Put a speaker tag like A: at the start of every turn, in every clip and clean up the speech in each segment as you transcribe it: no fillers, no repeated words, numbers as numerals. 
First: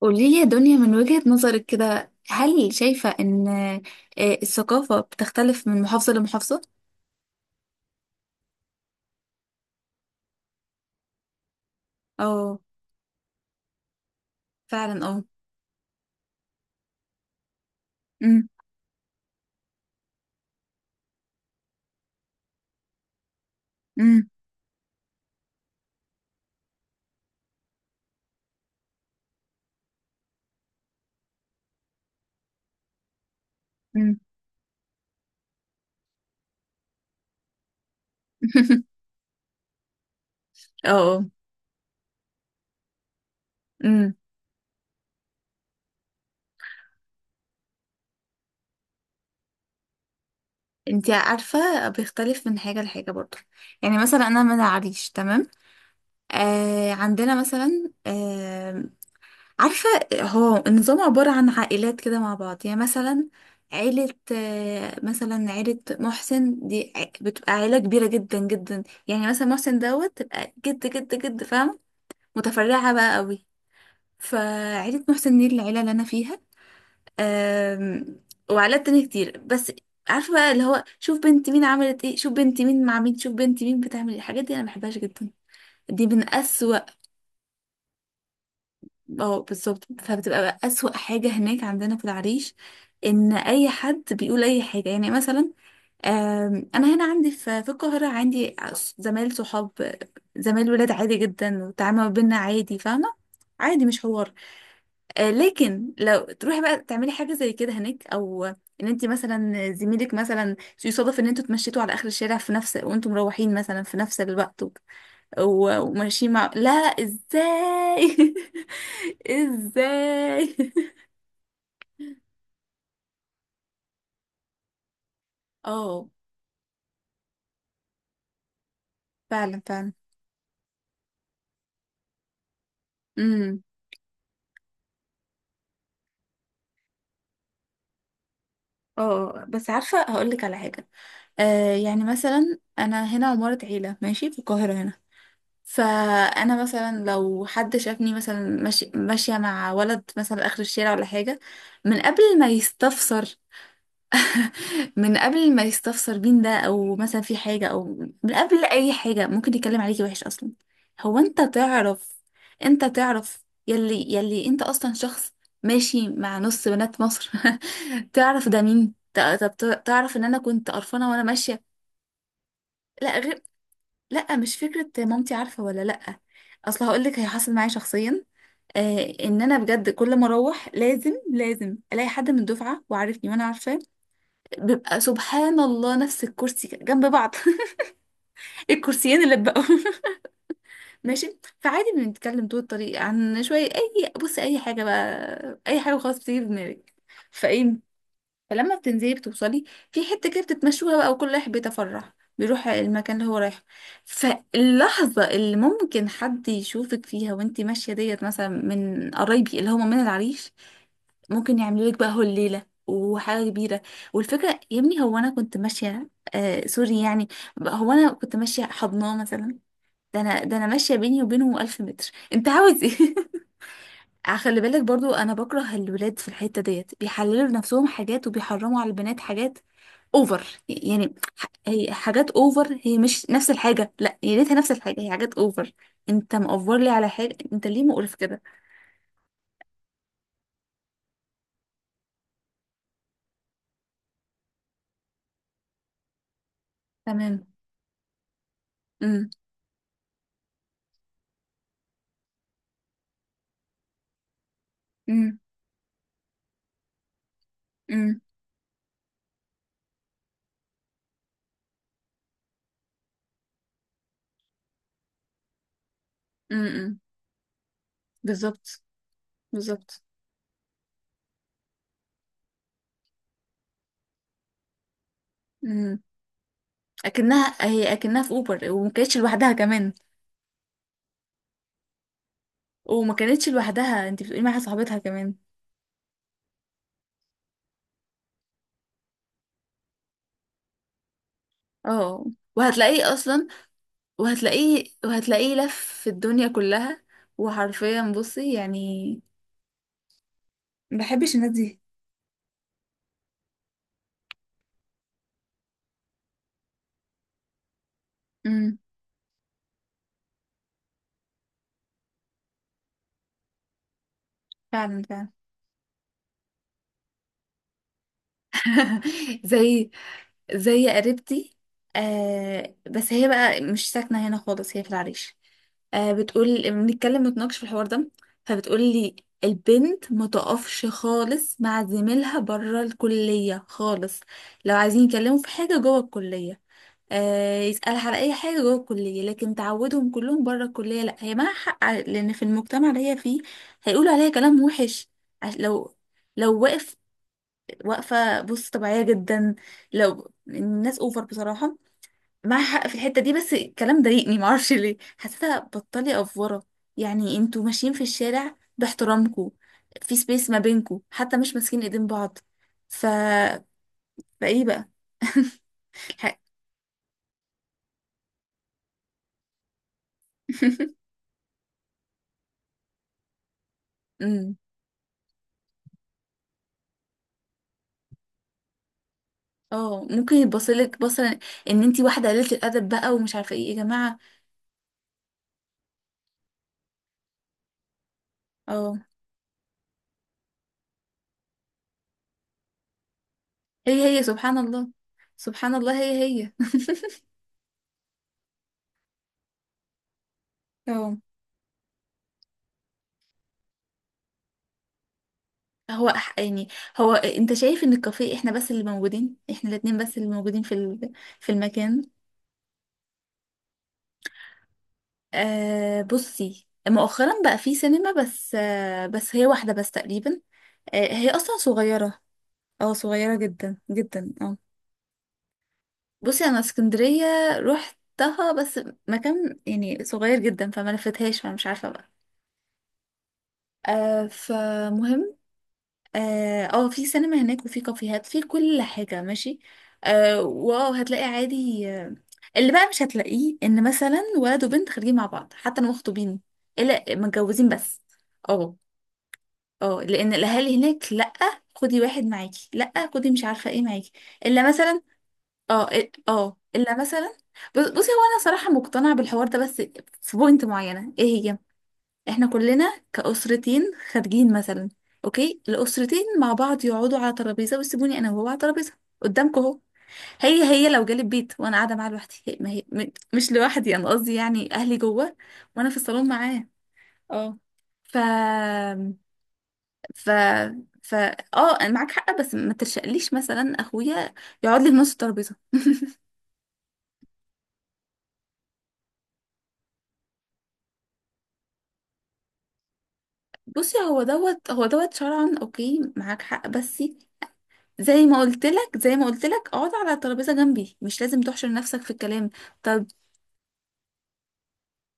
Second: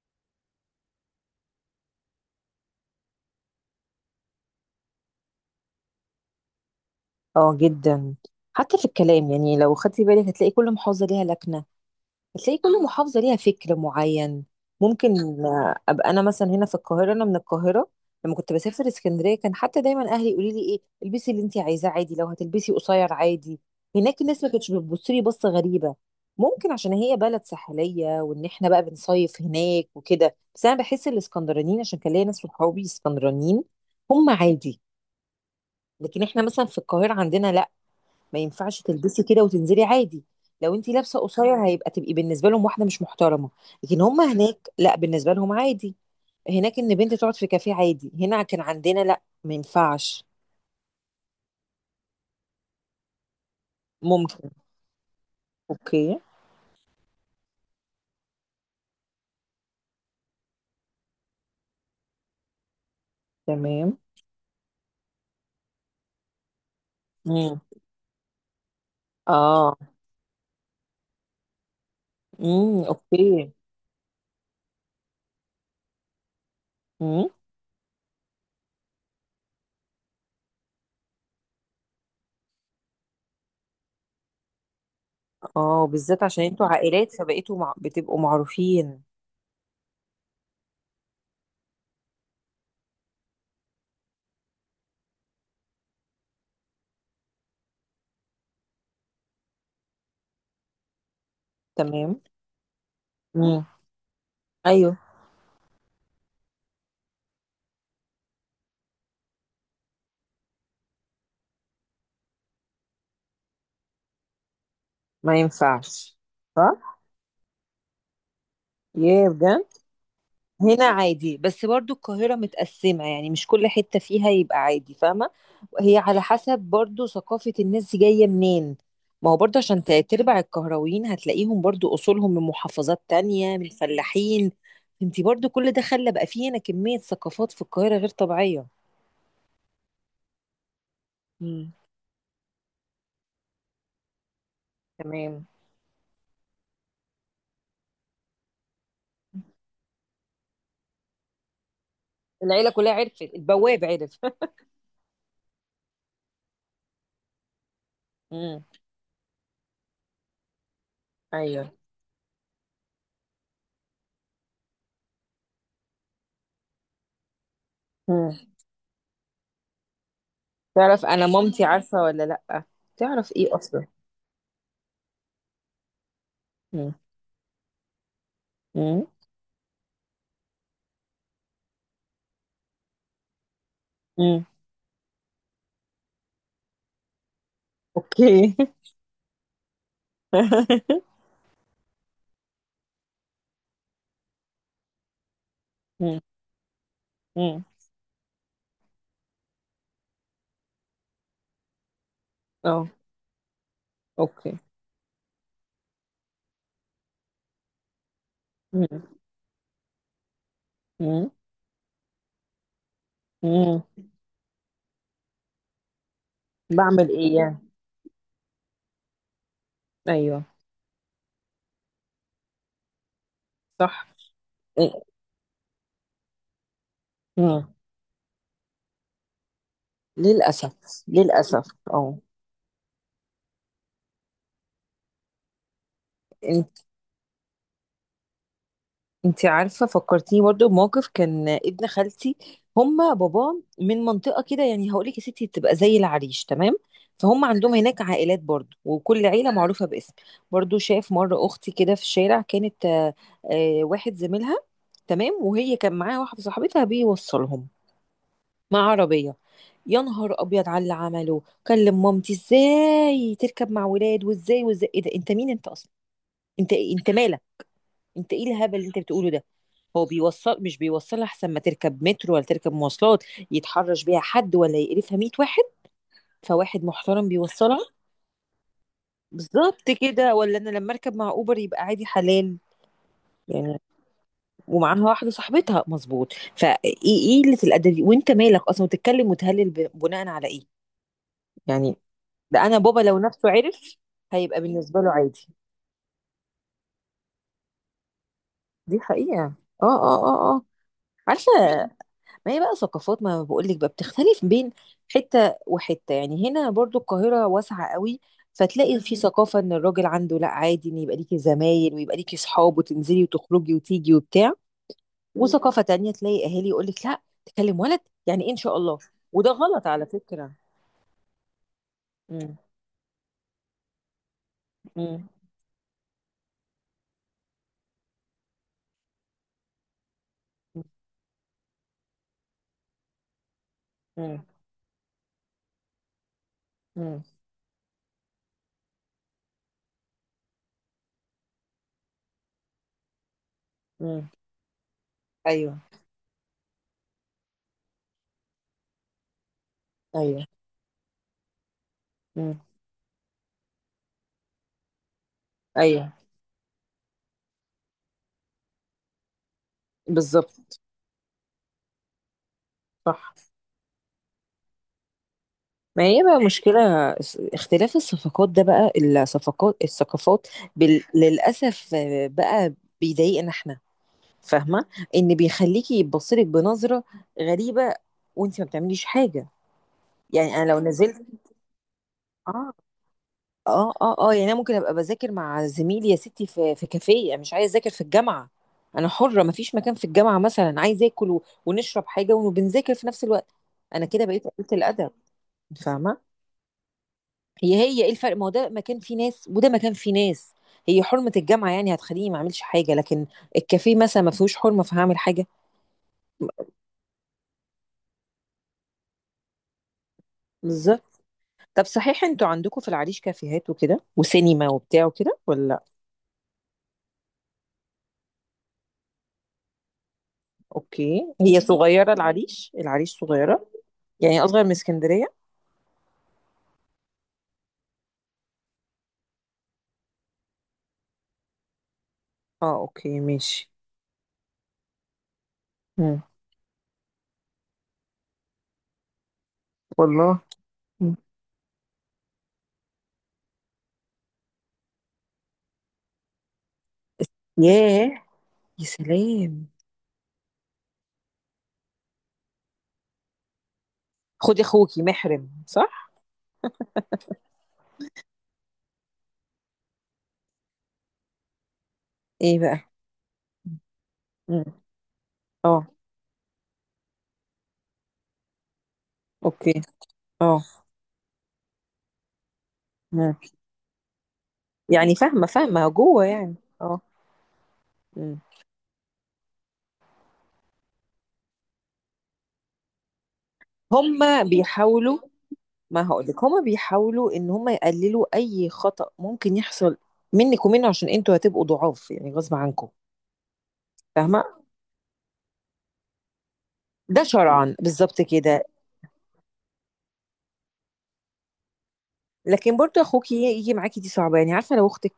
A: قولي لي يا دنيا من وجهة نظرك كده، هل شايفة ان الثقافة بتختلف من محافظة لمحافظة؟
B: اه جدا. حتى في الكلام يعني لو خدتي بالك هتلاقي كل محافظة ليها لكنة. هتلاقي
A: اه
B: كل محافظة ليها فكر معين
A: فعلا
B: ممكن.
A: اه.
B: ابقى انا مثلا هنا في القاهرة، انا من القاهرة. لما
A: امم.
B: كنت بسافر اسكندرية كان حتى دايما اهلي يقولوا لي ايه، البسي اللي انت عايزاه عادي، لو هتلبسي قصير عادي. هناك
A: امم.
B: الناس ما كانتش بتبص لي بصة غريبة. ممكن عشان هي بلد ساحلية، وان احنا بقى بنصيف هناك وكده، بس انا بحس الاسكندرانيين، عشان كان ليا ناس صحابي اسكندرانيين،
A: امم.
B: هم عادي. لكن احنا مثلا في القاهرة عندنا لا، ما ينفعش تلبسي كده وتنزلي عادي. لو انت
A: اه
B: لابسه
A: اه.
B: قصير هيبقى تبقي بالنسبه لهم واحده مش محترمه. لكن
A: امم.
B: هم هناك لا، بالنسبه لهم عادي. هناك ان بنت تقعد في كافيه عادي، هنا كان عندنا لا، ما ينفعش.
A: انتي عارفة بيختلف من حاجة لحاجة برضه، يعني مثلا انا
B: ممكن.
A: من العريش، تمام.
B: اوكي.
A: آه عندنا مثلا عارفة، هو النظام عبارة عن عائلات كده مع بعض. يعني مثلا
B: تمام.
A: عيلة مثلا عيلة محسن دي بتبقى
B: امم.
A: عيلة كبيرة جدا جدا. يعني مثلا
B: اه.
A: محسن دوت تبقى جد جد جد، فاهم.
B: امم.
A: متفرعة بقى قوي.
B: اوكي.
A: فعيلة محسن دي العيلة اللي أنا فيها.
B: امم.
A: آم، وعائلات تانية كتير، بس عارفة بقى اللي هو شوف بنت مين عملت ايه، شوف بنت مين مع مين، شوف بنت مين بتعمل ايه. الحاجات دي أنا مبحبهاش جدا.
B: اه
A: دي
B: بالذات
A: من
B: عشان انتوا
A: أسوأ.
B: عائلات فبقيتوا بتبقوا معروفين.
A: اه بالظبط، فبتبقى بقى أسوأ حاجة هناك عندنا في العريش، إن أي حد بيقول أي حاجة. يعني مثلا، أنا هنا عندي في القاهرة عندي زمايل صحاب، زمايل ولاد، عادي جدا والتعامل ما
B: تمام.
A: بينا عادي، فاهمة.
B: امم.
A: عادي، مش حوار.
B: ايوه.
A: لكن لو تروحي بقى تعملي حاجة زي كده هناك، أو إن أنت مثلا زميلك مثلا يصادف إن أنتوا اتمشيتوا على آخر الشارع في نفس وأنتوا مروحين مثلا في نفس الوقت
B: ما ينفعش.
A: وماشيين مع، لا
B: صح.
A: ازاي.
B: ياه بجد.
A: ازاي.
B: هنا عادي، بس برضو القاهرة متقسمة يعني، مش كل حتة فيها يبقى عادي، فاهمة؟ هي
A: اه
B: على حسب برضو ثقافة الناس دي جاية منين. ما هو برضو
A: فعلا
B: عشان
A: فعلا.
B: تربع القهراويين هتلاقيهم برضو أصولهم من محافظات تانية،
A: امم.
B: من فلاحين. انتي برضو كل ده خلى بقى فيه هنا كمية ثقافات في القاهرة غير طبيعية.
A: اه بس عارفه هقول لك على حاجه.
B: امم.
A: آه يعني مثلا انا هنا عماره عيله ماشي في القاهره هنا،
B: تمام.
A: فانا مثلا لو حد شافني مثلا ماشي ماشيه مع ولد مثلا اخر الشارع ولا حاجه، من قبل ما
B: العيلة كلها عرفت،
A: يستفسر.
B: البواب عرف.
A: من قبل ما يستفسر بين ده او مثلا في حاجة او من قبل
B: امم.
A: اي حاجة، ممكن يتكلم عليكي وحش اصلا. هو انت
B: ايوه.
A: تعرف، انت تعرف يلي انت اصلا شخص ماشي مع نص بنات مصر.
B: امم.
A: تعرف ده مين؟ تعرف ان انا كنت
B: تعرف
A: قرفانة وانا
B: انا
A: ماشية.
B: مامتي عارفة ولا لأ،
A: لا
B: تعرف
A: غير،
B: ايه اصلا.
A: لا مش فكرة مامتي عارفة ولا لا. اصل
B: امم.
A: هقولك هي، حصل معايا شخصيا.
B: امم.
A: آه ان انا بجد كل ما اروح لازم لازم الاقي حد من الدفعة وعارفني وانا عارفاه.
B: امم.
A: بيبقى سبحان الله نفس الكرسي جنب بعض.
B: اوكي.
A: الكرسيين اللي بقوا. ماشي، فعادي بنتكلم طول الطريق عن شوية، أي بص، أي حاجة بقى، أي حاجة خلاص
B: مم.
A: بتيجي في دماغك.
B: مم.
A: فإيه، فلما بتنزلي بتوصلي في حتة كده بتتمشوها بقى، وكل واحد بيتفرح بيروح
B: اه.
A: المكان اللي هو رايحه.
B: اوكي.
A: فاللحظة اللي ممكن حد يشوفك فيها وانتي ماشية ديت مثلا
B: مم.
A: من قرايبي اللي هما من العريش،
B: مم.
A: ممكن يعملوا لك بقى هول ليله وحاجه كبيره.
B: مم.
A: والفكره يا ابني هو انا كنت ماشيه، آه سوري.
B: بعمل
A: يعني
B: ايه يعني.
A: هو انا كنت ماشيه حضناه مثلا؟ ده انا
B: ايوه.
A: ده انا ماشيه بيني وبينه 1000 متر. انت عاوز ايه؟
B: صح.
A: خلي بالك
B: إيه.
A: برضو انا بكره الولاد في الحته ديت، بيحللوا
B: مم.
A: لنفسهم حاجات وبيحرموا على البنات حاجات. اوفر.
B: للاسف.
A: يعني
B: للاسف
A: هي
B: اه.
A: حاجات اوفر، هي مش نفس الحاجه، لا هي ليتها نفس الحاجه، هي حاجات اوفر. انت مأوفر
B: انت.
A: لي على حاجه؟ انت ليه مقرف كده؟
B: انت عارفه، فكرتيني برضو بموقف كان ابن خالتي. هما بابا من منطقه كده يعني، هقول لك يا ستي تبقى زي العريش تمام. فهم
A: تمام.
B: عندهم هناك عائلات برضو، وكل
A: امم.
B: عيله معروفه باسم. برضو شاف مره اختي كده في الشارع، كانت واحد زميلها، تمام،
A: امم.
B: وهي كان معاها واحده صاحبتها بيوصلهم
A: امم.
B: مع عربية. يا نهار ابيض على اللي عمله! كلم مامتي، ازاي تركب مع ولاد، وازاي وازاي، ايه ده، انت مين انت اصلا، انت إيه؟
A: امم.
B: انت مالك، انت ايه الهبل
A: بالظبط.
B: اللي انت بتقوله ده.
A: بالظبط.
B: هو بيوصل مش بيوصل، احسن ما تركب مترو ولا تركب مواصلات يتحرش بيها حد ولا يقرفها 100 واحد،
A: امم.
B: فواحد محترم
A: اكنها
B: بيوصلها.
A: هي، اكنها في اوبر، وما كانتش لوحدها
B: بالظبط
A: كمان.
B: كده، ولا انا لما اركب مع اوبر يبقى عادي حلال
A: وما كانتش
B: يعني.
A: لوحدها، انت بتقولي معاها صاحبتها
B: ومعاها واحده
A: كمان.
B: صاحبتها، مظبوط، فايه؟ ايه قله الادب دي؟ وانت مالك اصلا، وتتكلم وتهلل بناء على ايه يعني.
A: اه
B: ده انا بابا
A: وهتلاقيه
B: لو
A: اصلا،
B: نفسه عرف هيبقى
A: وهتلاقيه،
B: بالنسبه له عادي.
A: وهتلاقيه لف في الدنيا كلها. وحرفيا بصي،
B: دي
A: يعني
B: حقيقه. اه اه اه اه.
A: ما بحبش الناس
B: عارفه،
A: دي.
B: ما هي بقى ثقافات، ما بقول لك بقى بتختلف بين حته وحته يعني. هنا برضو القاهره واسعه قوي،
A: امم
B: فتلاقي في ثقافه ان الراجل عنده لا عادي، ان يبقى ليكي زمايل ويبقى ليكي صحاب، وتنزلي وتخرجي وتيجي وبتاع.
A: فعلا فعلا.
B: وثقافه تانية تلاقي اهالي يقول لك لا تكلم ولد، يعني ايه ان شاء الله، وده غلط
A: زي،
B: على فكره.
A: زي قريبتي.
B: امم.
A: آه بس هي بقى مش ساكنة هنا خالص، هي في
B: امم.
A: العريش. آه بتقول بنتكلم نتناقش في الحوار ده، فبتقول لي البنت ما تقفش خالص مع زميلها بره الكلية خالص.
B: امم.
A: لو عايزين يتكلموا في حاجة جوه الكلية، آه يسألها على أي حاجة جوه الكلية، لكن تعودهم كلهم بره الكلية لا. هي معاها حق لأن في المجتمع اللي هي فيه هيقولوا عليها
B: امم.
A: كلام وحش.
B: ايوه.
A: لو، لو واقف، واقفة بص طبيعية جدا. لو
B: ايوه.
A: الناس اوفر بصراحة،
B: امم.
A: معاها حق في الحتة دي. بس الكلام ضايقني، معرفش ليه، حسيتها
B: ايوه.
A: بطلي افورة. يعني انتوا ماشيين في الشارع باحترامكم، في سبيس ما
B: بالظبط.
A: بينكم، حتى مش ماسكين ايدين بعض. ف
B: صح.
A: فايه بقى.
B: ما هي بقى
A: الحق.
B: مشكلة اختلاف الصفقات ده بقى، الصفقات، الثقافات. للأسف بقى بيضايقنا احنا،
A: أمم.
B: فاهمة؟ ان بيخليكي يبصلك بنظرة غريبة وانت ما بتعمليش حاجة.
A: اه ممكن
B: يعني انا لو
A: يتبصلك
B: نزلت.
A: بصلا ان انتي واحدة قليلة
B: اه.
A: الادب بقى، ومش عارفة ايه يا
B: اه اه
A: جماعة.
B: اه. يعني انا ممكن ابقى بذاكر مع زميلي يا ستي في كافيه، أنا مش عايزة اذاكر في الجامعة،
A: اه،
B: انا حرة، ما فيش مكان في الجامعة، مثلا عايزة اكل ونشرب حاجة وبنذاكر في نفس الوقت، انا
A: هي هي
B: كده بقيت
A: سبحان
B: قلة
A: الله.
B: الادب،
A: سبحان الله
B: فاهمة؟
A: هي هي.
B: هي هي، ايه الفرق؟ ما هو ده مكان فيه ناس وده مكان فيه ناس. هي
A: اه.
B: حرمة الجامعة يعني هتخليني ما اعملش حاجة، لكن الكافيه مثلا ما فيهوش حرمة فهعمل حاجة.
A: هو يعني هو انت شايف ان الكافيه احنا بس اللي موجودين، احنا الاتنين بس اللي موجودين
B: بالظبط.
A: في
B: طب
A: المكان؟
B: صحيح انتوا عندكم في العريش كافيهات وكده وسينما وبتاع وكده ولا لأ؟
A: آه بصي، مؤخرا بقى في سينما، بس آه بس هي واحدة بس تقريبا. آه هي
B: اوكي،
A: اصلا
B: هي صغيرة
A: صغيرة.
B: العريش،
A: اه
B: العريش
A: صغيرة
B: صغيرة
A: جدا جدا
B: يعني،
A: اه.
B: اصغر من اسكندرية.
A: بصي انا اسكندرية روحتها بس، مكان يعني صغير جدا، فما لفتهاش، فمش عارفة بقى.
B: اه اوكي ماشي.
A: آه فمهم.
B: مم.
A: اه في سينما هناك وفي كافيهات، في كل حاجة، ماشي.
B: والله.
A: آه واو،
B: مم.
A: هتلاقي عادي. اللي بقى مش هتلاقيه ان مثلا ولد وبنت خارجين مع بعض، حتى لو مخطوبين، الا متجوزين بس.
B: ياه.
A: اه
B: يا سلام.
A: اه، لان الاهالي هناك لا، خدي واحد معاكي، لا خدي مش عارفة ايه معاكي.
B: خدي
A: الا مثلا،
B: اخوكي محرم،
A: اه.
B: صح.
A: اه الا مثلا، بصي هو انا صراحة مقتنعة بالحوار ده، بس في بوينت معينة، ايه هي؟ احنا
B: ايه بقى.
A: كلنا كأسرتين خارجين
B: مم.
A: مثلا، اوكي
B: اه.
A: الأسرتين مع بعض يقعدوا على ترابيزة ويسيبوني انا وهو على ترابيزة قدامكم
B: اوكي.
A: اهو.
B: اه.
A: هي هي، لو جالي البيت وانا قاعدة معاه لوحدي، هي ما هي
B: مم.
A: مش لوحدي، انا قصدي يعني اهلي
B: يعني
A: جوه
B: فاهمة، فاهمة،
A: وانا في
B: جوه
A: الصالون
B: يعني.
A: معاه.
B: اه.
A: اه. ف
B: مم.
A: ف ف اه انا معاك حق، بس ما ترشقليش مثلا اخويا
B: هما
A: يقعد لي في نص
B: بيحاولوا.
A: الترابيزة.
B: ما هقولك، هما بيحاولوا ان هما يقللوا اي خطأ ممكن يحصل منك ومنه، عشان انتوا هتبقوا ضعاف يعني غصب عنكم،
A: بصي هو
B: فاهمة؟
A: دوت هو دوت شرعا اوكي معاك حق، بس
B: ده شرعا بالظبط
A: زي ما
B: كده.
A: قلت لك زي ما قلت لك اقعد على الترابيزه جنبي، مش لازم تحشر نفسك في الكلام.
B: لكن برضو
A: طب،
B: اخوكي يجي معاكي دي صعبة يعني، عارفة؟ لو اختك،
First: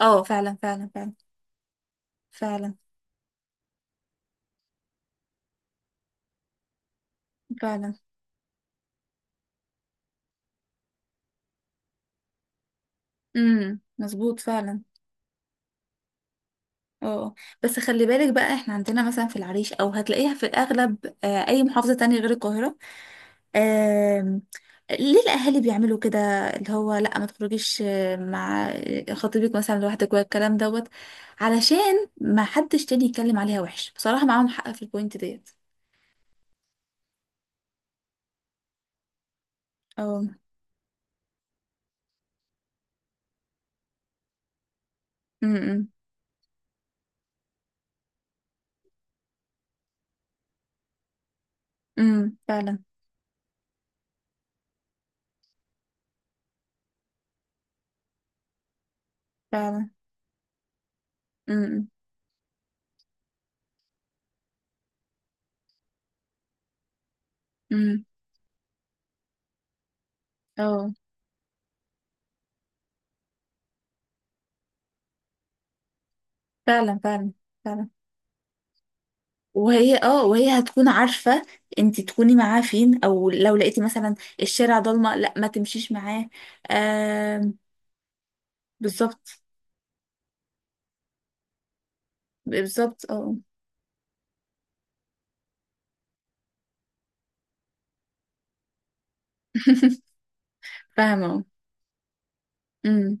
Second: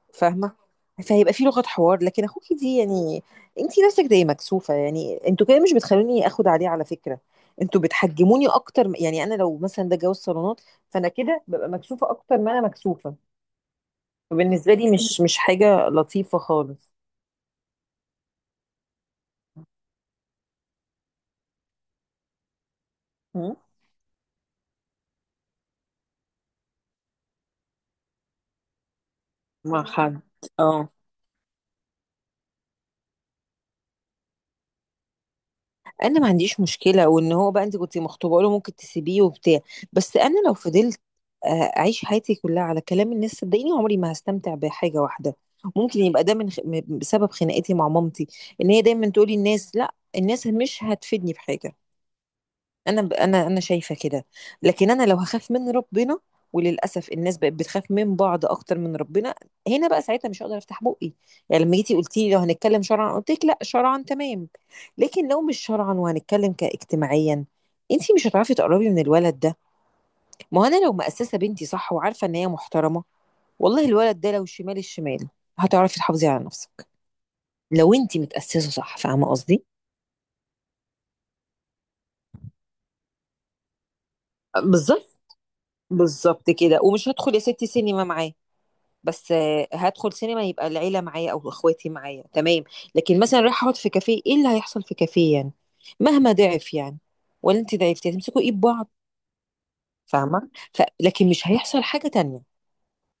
A: اه
B: فاهمه،
A: فعلا فعلا فعلا.
B: فهيبقى في لغه حوار، لكن اخوكي
A: فعلا.
B: دي يعني، انتي نفسك زي مكسوفه يعني. انتوا كده مش بتخلوني اخد عليه على فكره، انتوا
A: فعلا.
B: بتحجموني اكتر يعني انا لو مثلا ده جواز صالونات، فانا كده ببقى مكسوفه اكتر ما انا مكسوفه.
A: مظبوط
B: فبالنسبه
A: فعلا.
B: لي مش حاجه لطيفه خالص.
A: اه بس خلي بالك بقى، احنا عندنا مثلا في العريش او هتلاقيها في الاغلب آه اي محافظه تانية غير القاهره،
B: م؟
A: آم، ليه الاهالي بيعملوا كده؟ اللي هو لا ما تخرجيش مع خطيبك مثلا
B: مع
A: لوحدك
B: حد.
A: والكلام دوت،
B: اه.
A: علشان ما حدش تاني يتكلم عليها وحش. بصراحه معاهم حق في البوينت ديت.
B: انا ما عنديش مشكله، وان هو بقى انت كنت مخطوبه له ممكن تسيبيه وبتاع. بس
A: اه.
B: انا لو فضلت آه، اعيش حياتي كلها على كلام الناس صدقيني عمري ما هستمتع بحاجه واحده.
A: امم، امم.
B: ممكن يبقى ده من بسبب خناقتي مع مامتي، ان هي دايما تقولي الناس. لا، الناس مش هتفيدني بحاجه.
A: فعلا
B: انا شايفه كده. لكن انا لو هخاف من ربنا، وللاسف الناس بقت بتخاف من بعض اكتر من ربنا، هنا
A: فعلا.
B: بقى ساعتها مش هقدر افتح بقي. يعني لما
A: امم.
B: جيتي قلتي لي لو هنتكلم شرعا، قلت لك لا شرعا تمام، لكن لو مش شرعا وهنتكلم كاجتماعيا،
A: امم.
B: انتي مش هتعرفي تقربي من الولد ده. ما هو انا
A: اه
B: لو مأسسه بنتي صح، وعارفه ان هي محترمه، والله الولد ده لو شمال الشمال هتعرفي تحافظي على نفسك،
A: فعلا فعلا فعلا.
B: لو انتي متأسسه صح، فاهمه قصدي؟
A: وهي اه وهي هتكون عارفة انت تكوني معاه فين، او لو لقيتي مثلا الشارع ضلمة
B: بالظبط.
A: لا ما تمشيش معاه.
B: بالظبط كده. ومش هدخل يا
A: آه،
B: ستي سينما معاه، بس
A: بالظبط.
B: هدخل سينما يبقى العيلة معايا أو إخواتي معايا، تمام.
A: بالظبط
B: لكن
A: اه.
B: مثلا رايح أقعد في كافيه، إيه اللي هيحصل في كافيه يعني؟ مهما ضعف يعني، ولا أنت ضعفتي، هتمسكوا إيد بعض، فاهمة؟
A: فاهمة
B: لكن
A: اه.
B: مش هيحصل حاجة تانية.
A: امم.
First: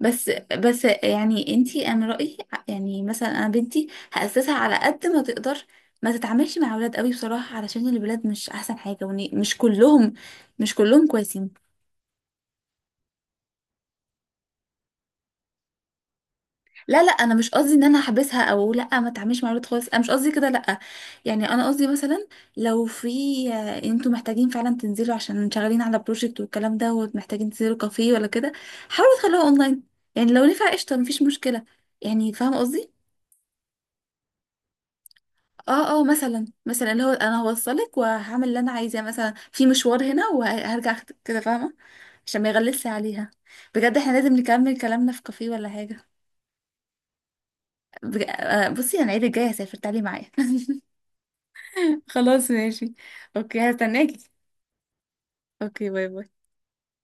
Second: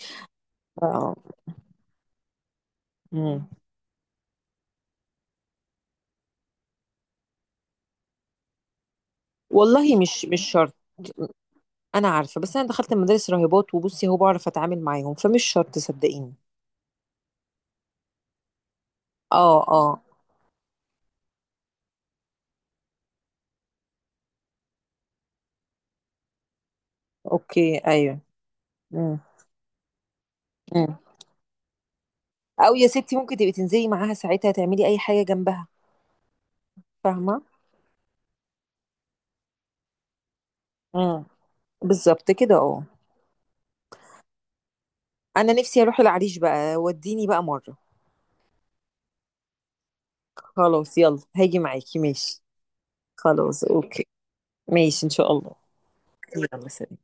A: بس بس
B: اه.
A: يعني انت، انا رأيي يعني مثلا
B: مم.
A: انا بنتي هأسسها على قد ما تقدر ما تتعاملش مع اولاد قوي، بصراحة علشان الولاد مش احسن حاجة، ومش
B: والله
A: كلهم،
B: مش
A: مش
B: شرط.
A: كلهم كويسين.
B: أنا عارفة، بس أنا دخلت مدارس راهبات، وبصي هو بعرف أتعامل معاهم، فمش شرط صدقيني.
A: لا لا انا مش قصدي ان انا هحبسها او لا ما تعملش مع
B: اه.
A: الولاد خالص، انا
B: اه.
A: مش قصدي كده لا. يعني انا قصدي مثلا، لو في انتوا محتاجين فعلا تنزلوا عشان شغالين على بروجكت والكلام ده، ومحتاجين تنزلوا
B: اوكي.
A: كافيه
B: ايوه.
A: ولا كده، حاولوا
B: مم.
A: تخلوها اونلاين. يعني لو نفع قشطه،
B: مم.
A: مفيش مشكله، يعني فاهمه
B: او يا
A: قصدي.
B: ستي ممكن تبقي تنزلي معاها ساعتها تعملي اي حاجه جنبها.
A: اه اه، مثلا مثلا اللي هو انا
B: فاهمه.
A: هوصلك وهعمل اللي انا عايزاه مثلا في مشوار هنا وهرجع
B: مم.
A: كده، فاهمه،
B: بالظبط
A: عشان ما
B: كده اه.
A: يغلسش عليها. بجد احنا لازم نكمل كلامنا في كافيه
B: انا
A: ولا
B: نفسي اروح
A: حاجه.
B: العريش بقى وديني بقى مرة.
A: آه، بصي انا العيد الجاي هسافر، تعالي معايا.
B: خلاص يلا، هاجي معاكي، ماشي.
A: خلاص ماشي.
B: خلاص
A: اوكي
B: اوكي.
A: هستناكي.
B: ماشي ان شاء الله.
A: اوكي باي باي.
B: يلا سلام.